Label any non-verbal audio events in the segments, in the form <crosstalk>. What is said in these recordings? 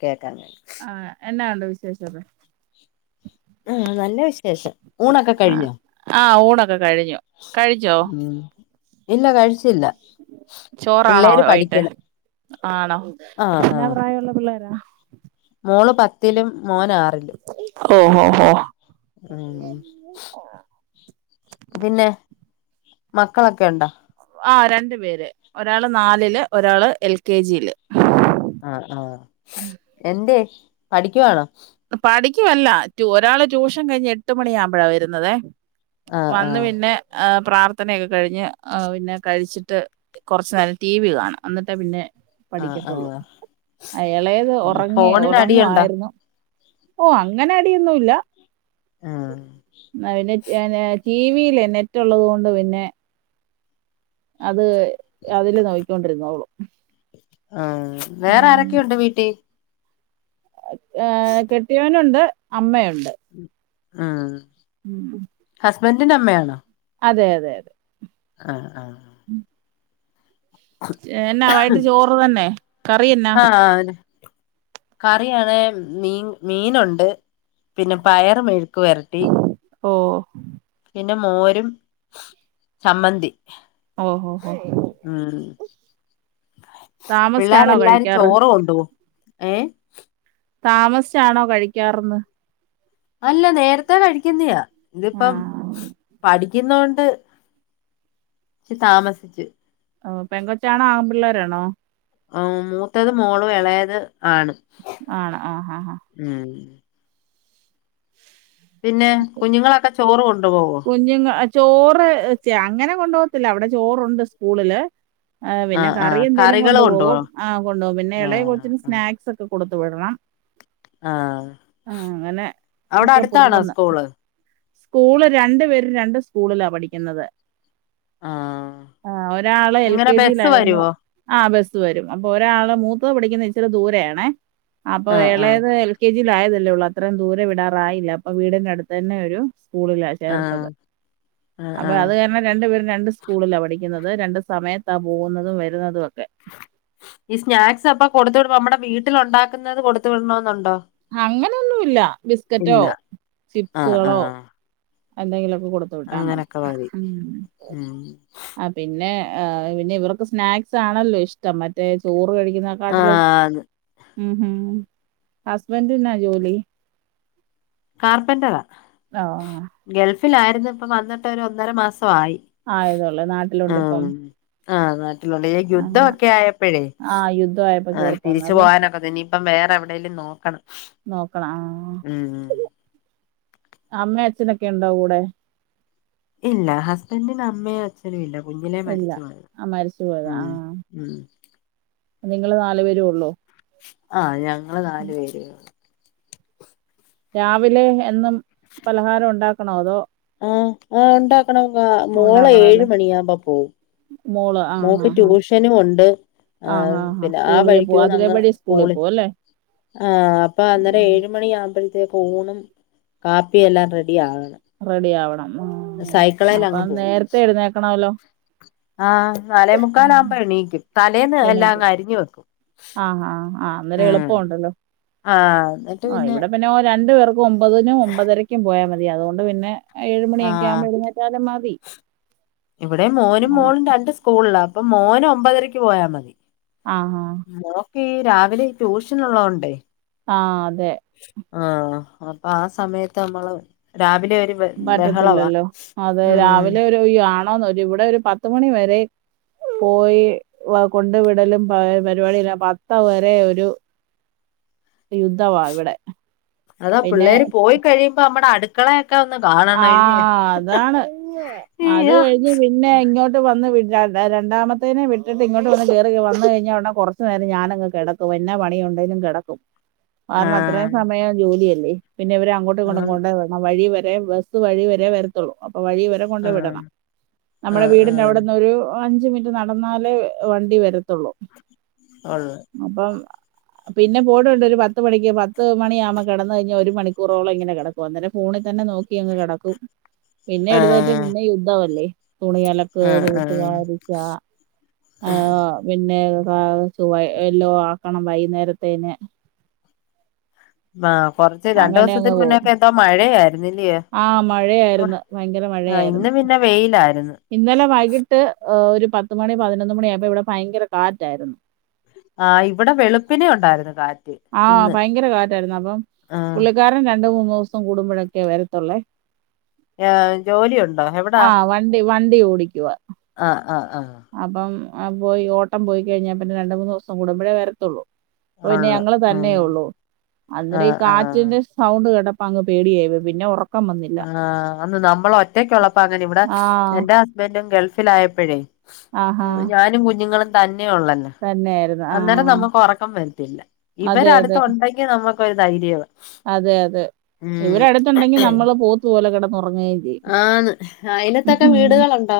കേൾക്കാം കേക്കാം ആഹ് എന്നാ ഒണ്ട് വിശേഷൊക്കെ ആഹ് നല്ല വിശേഷം ഊണൊക്കെ ആഹ് കഴിഞ്ഞോ ആഹ് ഊണൊക്കെ കഴിഞ്ഞു കഴിച്ചോ ഇല്ല കഴിച്ച ചോറാണോ വൈകിട്ട് പഠിക്കണ് ആണോ ആഹ് എന്നാ പ്രായമുള്ള പിള്ളേരാ മോൾ പത്തിലും മോൻ ആറിലും ഓഹ് ഓഹ് ഓഹ് ഉം പിന്നെ മക്കളൊക്കെ ഉണ്ടോ ആഹ് രണ്ട് പേര് ഒരാള് നാലില് ഒരാള് എൽകെജിയിൽ ആഹ് ആഹ് എന്തേ പഠിക്കുവാണോ പടി ക്കുവല്ല ഒരാള് ട്യൂഷൻ കഴിഞ്ഞ് എട്ട് മണിയാമ്പഴാ വരുന്നതെ ആഹ് വന്ന് ആഹ് പിന്നെ പ്രാർത്ഥനയൊക്കെ കഴിഞ്ഞ് പിന്നെ കഴിച്ചിട്ട് കൊർച്ച് നേരം ടിവി കാണാം. എന്നിട്ട് പിന്നെ ആഹ് പഠിക്കത്തുള്ളൂ. ആഹ് ആ എളേത് ഉം ഒറങ്ങി ഫോണിന് അടിയുണ്ടോ ഒറങ്ങുവായ്രുന്നു. ഓ അങ്ങനെ അടിയൊന്നുല്ല. ഉം <unintelligible> ടിവിയിലെ നെറ്റ് ഉള്ളത് കൊണ്ട് പിന്നെ അത് അതില് നോക്കിക്കൊണ്ടിരുന്നോളും ആ വേറെ ആരൊക്കെയുണ്ട് വീട്ടി? ഏ കെട്ടിയവനുണ്ട്. അമ്മയു ണ്ട്. ആഹ്. ഉം. ഹസ്ബന്റിന്റെ അമ്മയാണോ? അതെ അതെ അതെ. ആ ആ ഉം എന്നാ വൈട്ട് ചോറ് തന്നെ കറിഎന്നാ കറിയാണ് മീൻ മീനുണ്ട് പിന്നെ പയറ് മെഴുക്ക് വരട്ടി ഓ പിന്നെ മോരും ചമ്മന്തി ഓഹോ ഹോ ഉം പിള്ളേരെ താമസിച്ചാണോ എല്ലാരും കഴിക്കാറ് ചോറ് കൊണ്ടു പോവും ഏ താമസിച്ചാണോ കഴിക്കാർന്ന് അല്ല നേരത്തെ കഴിക്കുന്നയാ ഇതിപ്പം ആഹ് പഠി ക്കുന്നോണ്ട് താമസിച്ച് ഓ പെങ്കോച്ചാണോ ആമ്പിള്ളേരാണോ ആ മൂത്തത് മോള് ഇളയത് ആണ് ആണ് ആഹ് ആഹ് ആഹ് ഉം പിന്നെ കുഞ്ഞുങ്ങളൊക്കെ ചോറും കൊണ്ട് കുഞ്ഞുങ്ങ ചോറ് ചെ അങ്ങനെ കൊണ്ടു പോകത്തില്ല അവിടെ ചോറുണ്ട് സ്കൂളില് ആ പിന്നെ ആഹ് കറി ആഹ് എന്തേലും കറികള് കൊണ്ടു പോകും കൊണ്ടുപോവോ ആ കൊണ്ട് പോകും പിന്നെ ഇളയെ ആഹ് കൊച്ചിന് സ്നാക്സ് ഒക്കെ കൊടുത്ത് വിടണം ആ ആഹ് അങ്ങനെ അവിടെ അടുത്താണോ സ്കൂള് സ്കൂൾ രണ്ടു പേരും രണ്ട് സ്കൂളിലാ പഠിക്കുന്നത് ആഹ് ആ ഒരാള് എൽ എങ്ങനെ കെ ബസ്സ് ജിയിലായിരുന്നു വരുവോ ആ ബസ് വരും അപ്പൊ ഒരാള് മൂത്ത പഠിക്കുന്നത് ഇച്ചിരി ദൂരെ ആണേ അപ്പൊ ആഹ് എ ആഹ് ളയത് എൽ കെ ജി ജി ആയതല്ലേ ഉള്ളൂ അത്രയും ദൂരെ വിടാറായില്ല അപ്പൊ വീടിന്റെ അടുത്ത് തന്നെ ഒരു സ്കൂള ആഹ് ചേർത്തത് ആഹ് അപ്പൊ ആഹ് അത് കാരണം രണ്ട് പേരും രണ്ട് സ്കൂളിലാണ് പഠിക്ക രണ്ട് സമയത്താ പോകുന്നതും വരുന്നതും ഒക്കെ ഈ സ്നാക്സ് അപ്പൊ കൊടുത്ത് വിടുമ്പൊ മ്മടെ വീട്ടിൽ ഉണ്ടാക്കുന്നത് കൊടുത്ത് വിടണെന്നുണ്ടോ അങ്ങനെയൊന്നു ഇല്ല ബിസ്കറ്റോ ആഹ് ചിപ്സുകളോ ആഹ് എന്തെങ്കിലും കൊടുത്ത് വിട്ടാ മതി ഉം ആ പിന്നെ ആ പിന്നെ ഇവർക്ക് സ്നാക്സ് ആണല്ലോ ഇഷ്ടം മറ്റേ ചോറ് കഴി ആ അത് ഉം മ് ഹസ്ബൻഡ്ന്നാ ജോലി കാർപെന്ററാ ആ ആ ഇലാര്ന്നിപ്പ വന്നിട്ട് ഒരു ഒന്നര മാസം ആയതൊള്ളെ നാട്ടിലൊണ്ടിപ്പം ആ നാ <unintelligible> യുദ്ധവൊക്കെ ആയപ്പഴേ ആഹ് യുദ്ധമായപ്പോ ആ കേറിപ്പോന്നു തിരിച്ചു അല്ലേ പോകാനൊക്ക ഇനി ഇപ്പം വേ എവിടേലും നോക്കണം നോക്കണം ആ ഉം അമ്മെ അച്ഛനൊക്കെ ഇണ്ടോ കൂടെ ഇല്ല ഹസ്ബന്റിന് അമ്മയു അച്ഛനുല്ല കുഞ്ഞിലെ ഇല്ല മരിച്ചു പോയത ആഹ് മരിച്ചു പോയതാ ഉം ആഹ് ഉം നിങ്ങള് നാല് പേരൊ ഒള്ളോ ആ ഞ ങ്ങള് നാല് പേര് രാവിലെ എന്നും പലഹാരം ഉണ്ടാക്കണോ അതോ ആ അ ഒണ്ടാക്കണം മോളെ ഉണ്ടാക്കണം ഏഴ് അല്ലേ മണിയാവ്മ്പോ പോവും മോള് ആഹ് മോക്ക് ആഹ് ആഹ് ട്യൂഷനുവൊണ്ട് അ ആഹ് ആഹ് ആഹ് പിന്നെ ആ സ്കൂളില് പോവും വഴിക്കൂന്ന് അതിലെ അങ്ങ് വഴി സ്കൂളിൽ സ്കൂളി പോവും അല്ലേ ആ അപ്പൊ അന്നേരം ഏഴ് മണിയാവുമ്പേ ത്തേക്ക് ഊണും കാപ്പിയെല്ലാം റെ യാണ് റെഡി ആവണം ആഹ് സൈ‌ക്കിളേലങ്ങ് അപ്പം പോകും നേരത്തെ എഴുന്നേക്കണല്ലോ ആ നാലേ മുക്കാലാവ്മ്പോ എണീക്കും തലേന്ന് എല്ലാ അങ്ങ് അരിഞ്ഞു വെക്കും ആ ആ ആ അന്നേരം ഉം എളുപ്പൊണ്ടല്ലോ ആഹ് എന്നിട്ട് ഓ ഇവിടെ പിന്നെ രണ്ടു പേർ ക്കു ഒമ്പതിനും ഒമ്പതരക്കും പോയാ മ അത്കൊണ്ട് പിന്നെ ഏഴ് ആ മണിയൊക്കെ ആകുമ്പോൾ എഴുന്നേറ്റാലും മതി ഇവിടെ മോനും നമ്മ- മോളും രണ്ട് സ്കൂൾളാ പ്പം മോന് ഒമ്പതരക്ക് പോയാ മതി ആ ആ മോക്കേ രാവിലെ ട്യൂഷനൊള്ളോണ്ടേ ആ അതെ ആ അപ്പാ ആ സമയത്ത് നമ്മള് രാവി പറ്റത്തില്ലല്ലോ അതെ ഉം രാവിലെ ഒരു യാ ഒരു ഇവിടെ ഒരു പത്തുമണി വരെ പോയി വ കൊണ്ട് വിടലും പ പരിപാടില്ല പത്ത് വരെ ഒരു യുദ്ധമാ ഇവിടെ അതാ പിള്ളേര് പോയി കഴിയുമ്പോ നമ്മടെ അട് കളെ ആഹ് അതാണ് അത് അയ്യോ കഴിഞ്ഞ് പിന്നെ ഇങ്ങോട്ട് വന്ന് വി രണ്ടാമത്തേനെ വിട്ടിട്ട് ഇങ്ങോട്ട് വന്ന് കേറി വന്ന് കഴിഞ്ഞ ഒട കൊർച്ചു നേരം ഞാനങ്ങ് കെടക്കും. എന്നാ പണിയുണ്ടേലും കെടക്കും. കാരണം അത്രയും ആഹ് സമയം ജോലിയ പിന്നെ ഇവരെ അങ്ങോട്ടുംഇങ്ങോട്ടും ആഹ് കൊണ്ടോ വരണം വഴി വ <unintelligible> സ് വഴി വരെ വരത്തുള്ളൂ അ പ്പൊ വഴി വരെ കൊണ്ട് ആഹ് വിടണം നമ്മുടെ ആഹ് വീടിന്റെ ആഹ് അവിടന്ന് ഒരു അഞ്ച് മിനിറ്റ് നട ന്നാലേ വണ്ടി വരത്തുള്ളൂ ഒള്ള് അപ്പം പിന്നെ പോടുണ്ട് ഒരു പത്ത് മണിക്ക് പത്ത് മണിയാമ്പോ കെടന്ന് കഴിഞ്ഞാ ഒരു മണികൂറോളങ്ങനെകെടക്കും അന്നേരം ഫോണിൽ തന്നെ നോ ക്കി അങ് കെടക്കും പിന്നെ എടുതെട്ട് ആഹ് പിന്നെ യുദ്ധവല്ലേ തുണിയലക്ക് ആഹ് ആഹ് തൂത്ത്വരിച്ച ആ പിന്നെ <unintelligible> ചുവ എല്ലോ ക്കണം വൈന്നേരത്തേന <unintelligible> കൊറച്ച് രണ്ടോസത്തിന് മുന്നേക്കെ എന്തോ മഴ ആാരുന്നില്ലിയോ ആ മഴയായിരുന്നു ഭയങ്കര ആ മഴയായിരുന്നു ഇന്ന് പിന്നെ വെയിലാര്ന്ന് ഇന്നലെ വൈകിട്ട് ഹ് ഒരു പത്ത മണി പതിനൊന്ന് മണിയപ്പോ ഇവിടെ ഭയങ്കര കാറ്റായിരുന്നു ആ ഇവിടെ വെളുപ്പിനെ ഉണ്ടായിരുന്നു കാറ്റ് ആ ഇന്ന് ഭയങ്കര കാറ്റായിരുന്നു അപ്പം ആഹ് പുള്ളിക്കാരൻ രണ്ടണ്ട് മൂന്നു ദിവസം കൂടുമ്പോഴൊക്കെ വരത്തുള്ളേ ഏഹ് ജോലിയുണ്ടോ എവിടാ ആ വണ്ടി വണ്ടി ഓടിക്കവാ ആഹ് ആഹ് ആഹ് അപ്പം പോയി ഓട്ടം പോയി കഴിഞ്ഞാ പിന്നെ രണ്ട മൂന്ന് ദിവസം കൂടുമ്പഴേ വരത്തുള്ളൂ അപ്പം പിന്നെ ഒള്ള് ഞങ്ങള് ഉം തന്നെ ഉള്ളൂ അന്നിരം ഈ ആഹ് ആഹ് കാറ്റിന്റെ സൗണ്ട് കേട്ട അങ്ങ് പേടിയായി പിന്നെ ഒറെ ആ അന്ന് നമ്മള ഒറ്റക്ക ഉള്ളപ്പ അങ്ങനെ ഇവിടെ ആ. എന്റെ ഹസ്ബൻറും ഗൾഫ ഫിലായപ്പെഴ് ആഹാ. ഉം ഞാനും കുഞ്ഞുങ്ങളും നെ ഒള്ളന്നെ തന്നെയായിരുന്നു. ആ. അന്നേരം നമുക്ക് ഉറക്കം വരത്തില്ല ഇവര അതെ, അടുത്ത അതെ. ഉണ്ടെങ്കിൽ ന നമ്മക്കൊരു ധൈര്യവാ അതെ അതെ ഉം ഇവര് അടുത്തുണ്ടെങ്കി നമ്മള് പോത്ത്പോലെ കിട ന്നുറങ്ങുകയും ചെയ്യും ആന്ന് അയലത്തൊക്കെ വീടുകളുണ്ടോ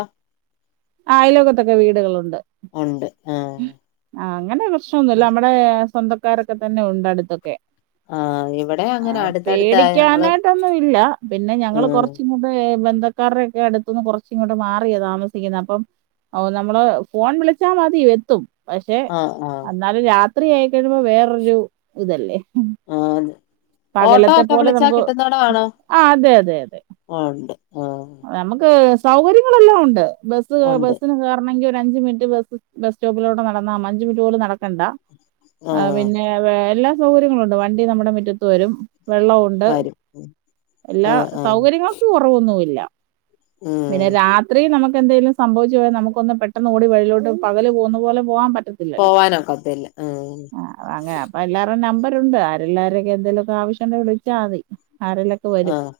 അയലക്കത്തൊക്കെ വീടുകളുണ്ട് ഉണ്ട് ആഹ് ആ അങ്ങനെ പ്രശ്നൊന്നുമല്ല നമ്മടെ സ്വന്തക്കാരൊക്കെ തന്നെ ഉണ്ട് അടുത്തൊക്കെ ആ ആ പേടിക്കാനായിട്ടൊന്നും ഇല്ല പിന്നെ ഞങ്ങള് ഉം കൊറച്ച് ഇങ്ങട് ബന്ധ ക്കാരുടെ ഒക്കെ അടുത്തുന്ന് കുറച്ച് ഇങ്ങോട്ട് മാറിയ താമസിക്കുന്നെ അപ്പം നമ്മള് ഫോൺ വിളിച്ചാൽ മതി എത്തും പക്ഷെ ആഹ് ആഹ് എന്നാലും രാ ത്രി ആയി കഴിയുമ്പോ വേറൊരു ഇതല്ലേ ആ അതെ പകലത്തെ പോലെ നമുക്ക് ആ അതെ അതെ അതെ ഉണ്ട് ആഹ് നമുക്ക് സൗകര്യങ്ങളെല്ലാം ഉണ്ട് ബസ് ഉണ്ട് ബസിന് കേറണമെങ്കി ഒരു അഞ്ച് മിനിറ്റ് ബസ് ബസ് സ്റ്റോപ്പിലോട്ട് നടന്നാ മ അഞ്ച് മിനിറ്റ് പോലും നട ക്കണ്ട ആഹ് പിന്നെ വെല്ല സൗകര്യങ്ങളുണ്ട് വണ്ടി നമ്മുടെ മുറ്റത്ത് വരും വെള്ളമുണ്ട് വരും എല്ലാ ആഹ് ആഹ് സൗകര്യങ്ങൾക്ക്‌ കുറവൊന്നുമില്ല പിന്നെ ഉം രാത്രി നമുക്ക് ക്കെന്തേലും സംവിച്ച് പോയാ നമുക്ക് ഒന്ന് പെട്ടന്ന് ഓടി വെളിലോട്ട് പകല് പോന്ന പോലെ പോവാൻ പറ്റ ത്തില്ലല്ലോ പോവാനൊക്കത്തില്ല ഉം അഹ് അങ്ങ് അപ്പം എല്ലാരേം നമ്പ റുണ്ട് ആരെല്ലാരൊക്കെ എന്തേലൊക്കെ ആവശ്യമുണ്ടെ വിളിച്ചാൽ മതി ആരേലൊക്കെ വരും ആഹ്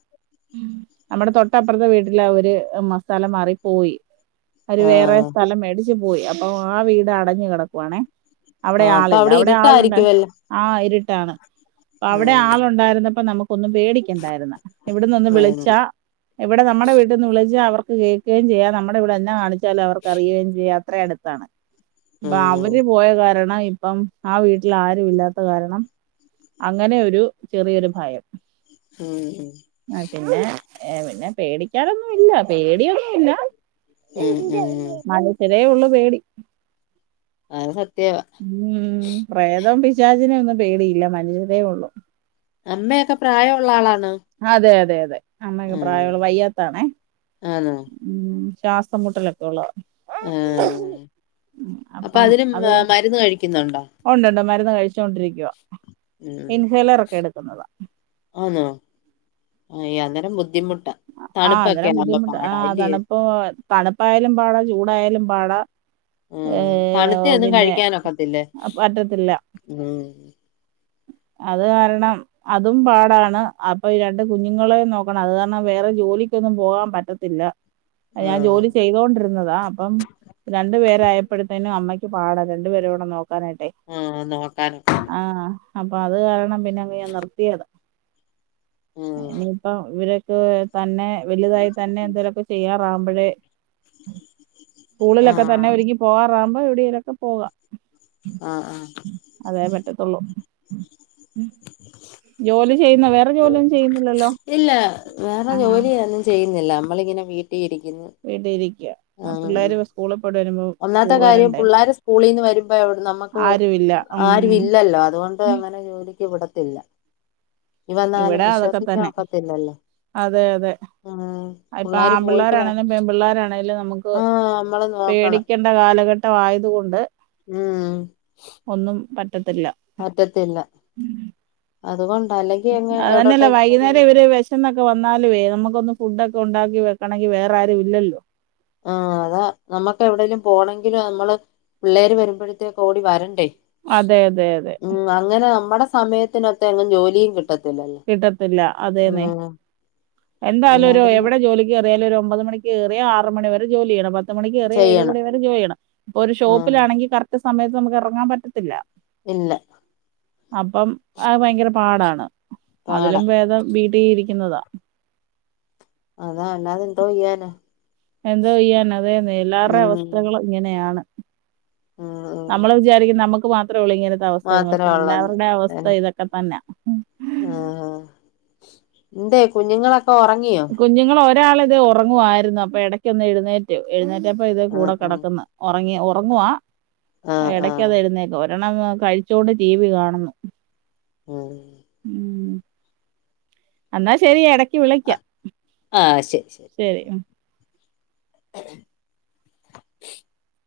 നമ്മുടെ തൊട്ട ട്ടപ്പുറത്തെ വീട്ടിൽ അവര് മ സലം മാറി പോയി അവര് വേറെ ആഹ് സ്ഥലം മേടിച്ച് ച്ച് പോയി അപ്പൊ ആ വീട് അടഞ്ഞു കിടക്കുവാണേ അവിടെ ആഹ് അപ്പൊ ആളില്ല അവിടെ ആളുണ്ട് ഇരുട്ടായിരിക്കുവല്ലോ ആ ഇരു ട്ടാണ് അപ്പൊ അവിടെ ഉം ആളുണ്ടായിരുന്നപ്പ നമുക്ക് ഒന്നും പേടിക്കണ്ടായിരുന്ന് ഇവിടന്ന് ഒന്ന് വേണ്ട വിളിച്ചാ ഇവിടെ നമ്മുടെ വീട്ടിന്ന് വിളിച്ചാ അവർക്ക് കേൾക്കുകയും ചെയ്യാം നമ്മുടെ ഇവിടെ എന്നാ കാണിച്ച ചാലും അവർക്ക് അറിയുകയും ചെയ്യാം അത്ര അടുത്താണ് വ ഉം അവന് പോയ കാരണം ണം ഇപ്പം ആ വീട്ടിൽ ആരുും ഇല്ലാത്ത കാരണം അങ്ങനെ ഒരു ചെറിയൊരു ഭയം ഉം ആ, പിന്നെ ഏ പിന്നെ പേടിക്കാനൊന്നും ഇല്ല പേടിയൊന്നുല്ല ഉം ഉം <unintelligible> അതേ ഉള്ളു പേടി അത് സത്യവാ ജാജിനെ ഒന്നും പേടിയില്ല <unintelligible> ഉള്ളൂ അമ്മയൊക്കെ പ്രായമുള്ള ആളാണ് അതെ അതെ അതെ അമ്മക്ക് പ്രായമുള്ള ഉം വയ്യാത്താണേ ആന്നോ ഉ ശ്വാസം മുട്ടലൊക്കെ ഉള്ളതാ ആ ഉം അപ്പൊ അപ്പം അതിനു മരുന്ന് കഴിക്കുന്നുണ്ടോ <unintelligible> ചോണ്ടിരിക്കുവ ഇൻഹേലർ ഒക്കെ ട് ന്നത ആണോ അയ് അങ്ങനെ ബുദ്ധിമുട്ട് ആഹ് അന്നേരം ബുദ്ധിമുട്ട് ആഹ് തണപ്പ തണുപ്പായാലും പാടാ ചൂടായാലും പാടാ ഉ ഏ തണുത്തി ഒന്നും പിന്നെ കഴിക്കാനൊക്കത്തില്ലേ പറ്റത്തില്ല ഉം അത് കാരണം അതും പാടാണ് അപ്പൊ ഈ രണ്ട് കുഞ്ഞുങ്ങളെയ നോക്കണം അത് കാരണം വേറെ ജോലിക്കൊന്നും പോകാൻ പറ്റത്തില്ല ഞാൻ ആഹ് ജോലി ചെയ്തോണ്ടിരുന്നതാ അപ്പം രണ്ടു പേരായപ്പോഴ അച്ഛനും അമ്മക്ക് പാ. ടാ രണ്ട നോക്ക. ആഹ നോക്കാനൊ അപ്പൊ അത് കാരണം പിന്നെ അങ് ഞാൻ നിർത്തിയതാ ഉം നിഇപ്പ വിര് ക്ക് തന്നെ വലുതായി തന്നെ എന്തെേലുമൊക്കെ ചെയ്യാറാകുമ്പോഴേ സ്കൂളിലൊക്കെ തന്നെ ആഹ് ഒരുങ്ങി പോവാ പമ്പ ഇവിടെലു ഒക്കെ പോകാം ആഹ് ആഹ് അതേ പറ്റത്തുള്ളൂ ജോലി ചെയ്യുന്ന വേറെ ജോലിയൊന്നും ചെയ്യുന്നില്ലല്ലോ ഇല്ല വേറെ ജോലി ന്നും ചെയ്യുന്നില്ല നമ്മളിങ്ങനെ വീട് വീട്ടിൽ ഇരിക്ക ആഹ് പിള്ളെര് സ്കൂളിൽ പ ഒന്നാമ്ത്തെ കാര്യം പുള്ളാര് സ്കൂളിൽന്ന് വരുമ്പോ നമ്മക്ക് ആരുമില്ല ഉം ആരും ഇല്ലല്ലോ അതുകോണ്ട് അങ്ങനെ ജോലി ക്ക് വിടത്തില്ല ഇനി വന്നാലും ഇവിടെ അതോക്കെ വിശ്വസിക്കാൻ തന്നെ ഒക്കത്തില്ലല്ലോ അതെ അതെ ഉം ഇപ്പോ പിള്ളേര് ആമ്പിള്ളെർ പോയിട്ട് വ ആണെലും പെൺപിള്ളാരാണെലും നമ്മക്ക് ആ നമ്മള് പെടിക്കണ്ട കാലം കാലഘട്ട ആയതുകോണ്ട് ഉംഹ് റ്റത്തില്ല പറ്റത്തില്ല അതുകോണ്ട് അതന്നെയല്ലെ വൈകുന്നേരം ഇവര് വെശന്നോക്കെ വന്നാൽ വേഗം നമ്മക്കോന്ന് ഫുഡൊക്കെ ഉണ്ടാക്കി വെക്കെണെങ്കിൽ വെറെ ആരും ഇല്ലല്ലോ ആ അതാ നമ്മക്ക് എവിടെലും പോണങ്കിൽ നമ്മള് പിള്ളെര് വരുമ്പോഴത്തെക്ക് ഓടി വരണ്ടെ അതെ അതെ അതെ നമ്മടെ സമയത്തിനോത്ത എങ്ങും ജോലിയും കിട്ടും കിട്ടത്തില്ല അതന്നെ എന്താലും ഒര് അല്ലാതെ എവിടെ ജോലിക്ക്റിയാലരു ഒമ്പത് മണിക്ക് കേറിയ ആറ് മണി വരെ ജോലിചെയ്യണം പത് പത്ത് മണികെറിയ ഏഴ് ചെയ്യണം മണിവരെ ജോലി ചെയ്യണം പ്പൊ ഒരു ഉം ഷോപ്പിലാണെങ്കിൽ കറക്റ്റ് സ സമയത്ത് നമ്മക്ക് എറങ്ങാൻ പറ്റത്തില്ല ഇല്ല അപ്പം ആ ഭയങ്കര പാടാണ് പാട അതിലും വേദം വീ ട്ടീരിക്ക്ന്നതാ അതാ എല്ലാതെന്തോചെയ്യനാ എന്തൊ ചെയ്യാന അതെന്നെ എല്ലാവരുടെ അവസ്ഥകളും ഇങ്ങനെയാണ് ഉം ഉം നമ്മൾ വിചാരിക്കും നമ്മക്ക് നമുക്ക് മാത്രം ളി <unintelligible> ഇങ്ങനത്തെ അവസ്ഥയായിരുന്നു മാത്രേ പക്ഷെ ഉള്ളന്ന് എല്ലാവരുടെ അവസ്ഥ ഇതോക്കെ തന്നെയാ ആഹ് ആഹ്ആ എന്തെ കുഞ്ഞുങ്ങളെകേ ക്കെ ഉറങ്ങിയോ ഒരാൾ ഇതെ ഉറങ്ങുവായിരുന്നു അപ്പോ എടക്ക് ഒന്ന് എഴുന്നേറ്റ് എഴുന്നേറ്റ ഇപ്പോ ഇതെ കൂടെ ആഹ് ആഹ് കിടക്കുന്ന് ഒ ഉറങ്ങിയോ ഉറങ്ങുവാ ആ ആഹ് എടയ്ക്ക് ആഹ് അത് എഴുന്നേക്ക് വൻ ഒരെണ്ണം കഴിച്ചൊണ്ട് ടിവി കാണുന്നു ആ ഉം എന്നാ ശെരി എടക് ആ ആ ശെരി ശെരി ശരി <unintelligible>